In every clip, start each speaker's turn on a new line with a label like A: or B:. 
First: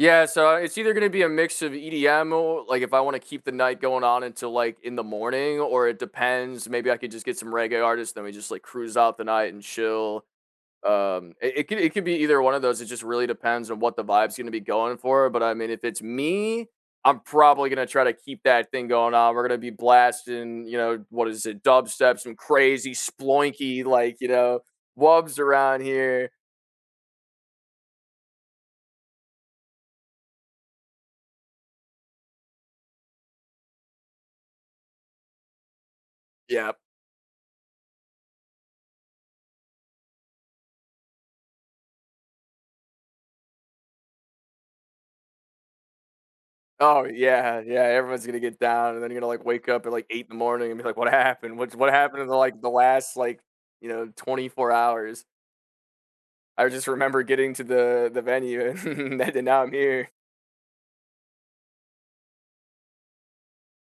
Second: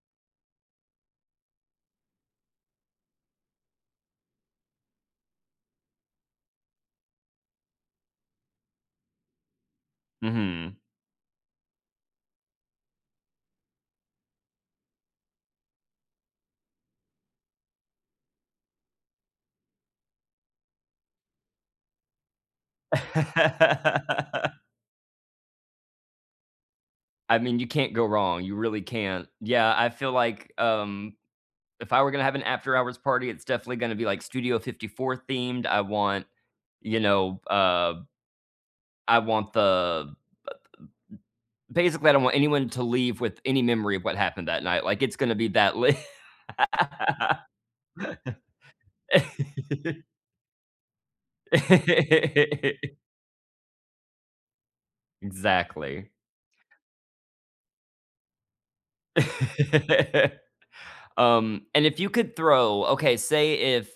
A: Yeah, so it's either gonna be a mix of EDM or like, if I wanna keep the night going on until, like, in the morning or it depends, maybe I could just get some reggae artists, then we just, like, cruise out the night and chill.
B: Mhm.
A: Um, it i it could it could be either one of those, it just really depends on what the vibe's gonna be going for but, I mean, if it's me, I'm probably gonna try to keep that thing going on, we're gonna be blasting, you know, what is it? Dubstep, some crazy sploinky, like, you know, wubs around here.
B: I mean, you can't go wrong, you really can't. Yeah, I feel like, um, if I were gonna have an after hours party, it's definitely gonna to be, like, Studio 54 themed, I want,
A: Yep.
B: you know, uh I want the the basically, I don't want anyone to leave with any memory of what happened that night, like, it's gonna be that lit.
A: Oh, yeah, yeah, everyone's gonna get down, and then you're gonna, like, wake up at, like, 8 in the morning and be like, what happened? What's what happened in the, like, the last, like, you know, 24 hours?
B: Exactly.
A: I just remember getting to the the venue and then now I'm here.
B: Um, and if you could throw okay, say if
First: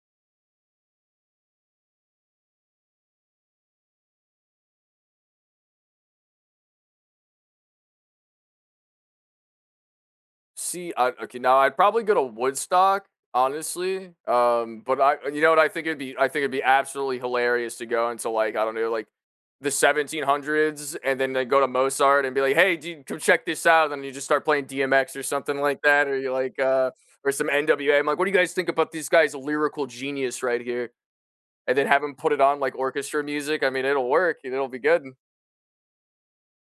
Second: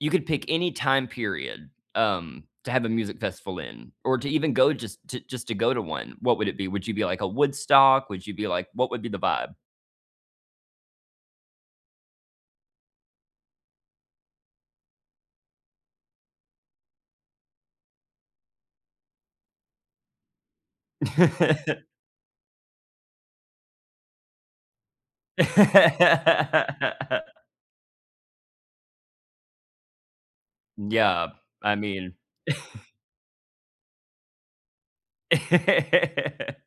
B: you could pick any time period, um, to have a music festival in or to even go just just to go to one, what would it be? Would you be like a Woodstock? Would you be like what would be the vibe?
A: See, uh, okay now I'd probably go to Woodstock, honestly, um, but I you know what, I think it'd be I think it'd be absolutely hilarious to go into, like, I don't know, like, the 1700's and then they go to Mozart and be like, "Hey, dude, come check this out," and then you just start playing DMX or something like that or you're, like, uh or some NWA, I'm like, "What do you guys think about these guys a lyrical genius right here."
B: Yeah. I
A: And then have him
B: mean
A: put it on like orchestra music, I mean, it'll work, it'll be good.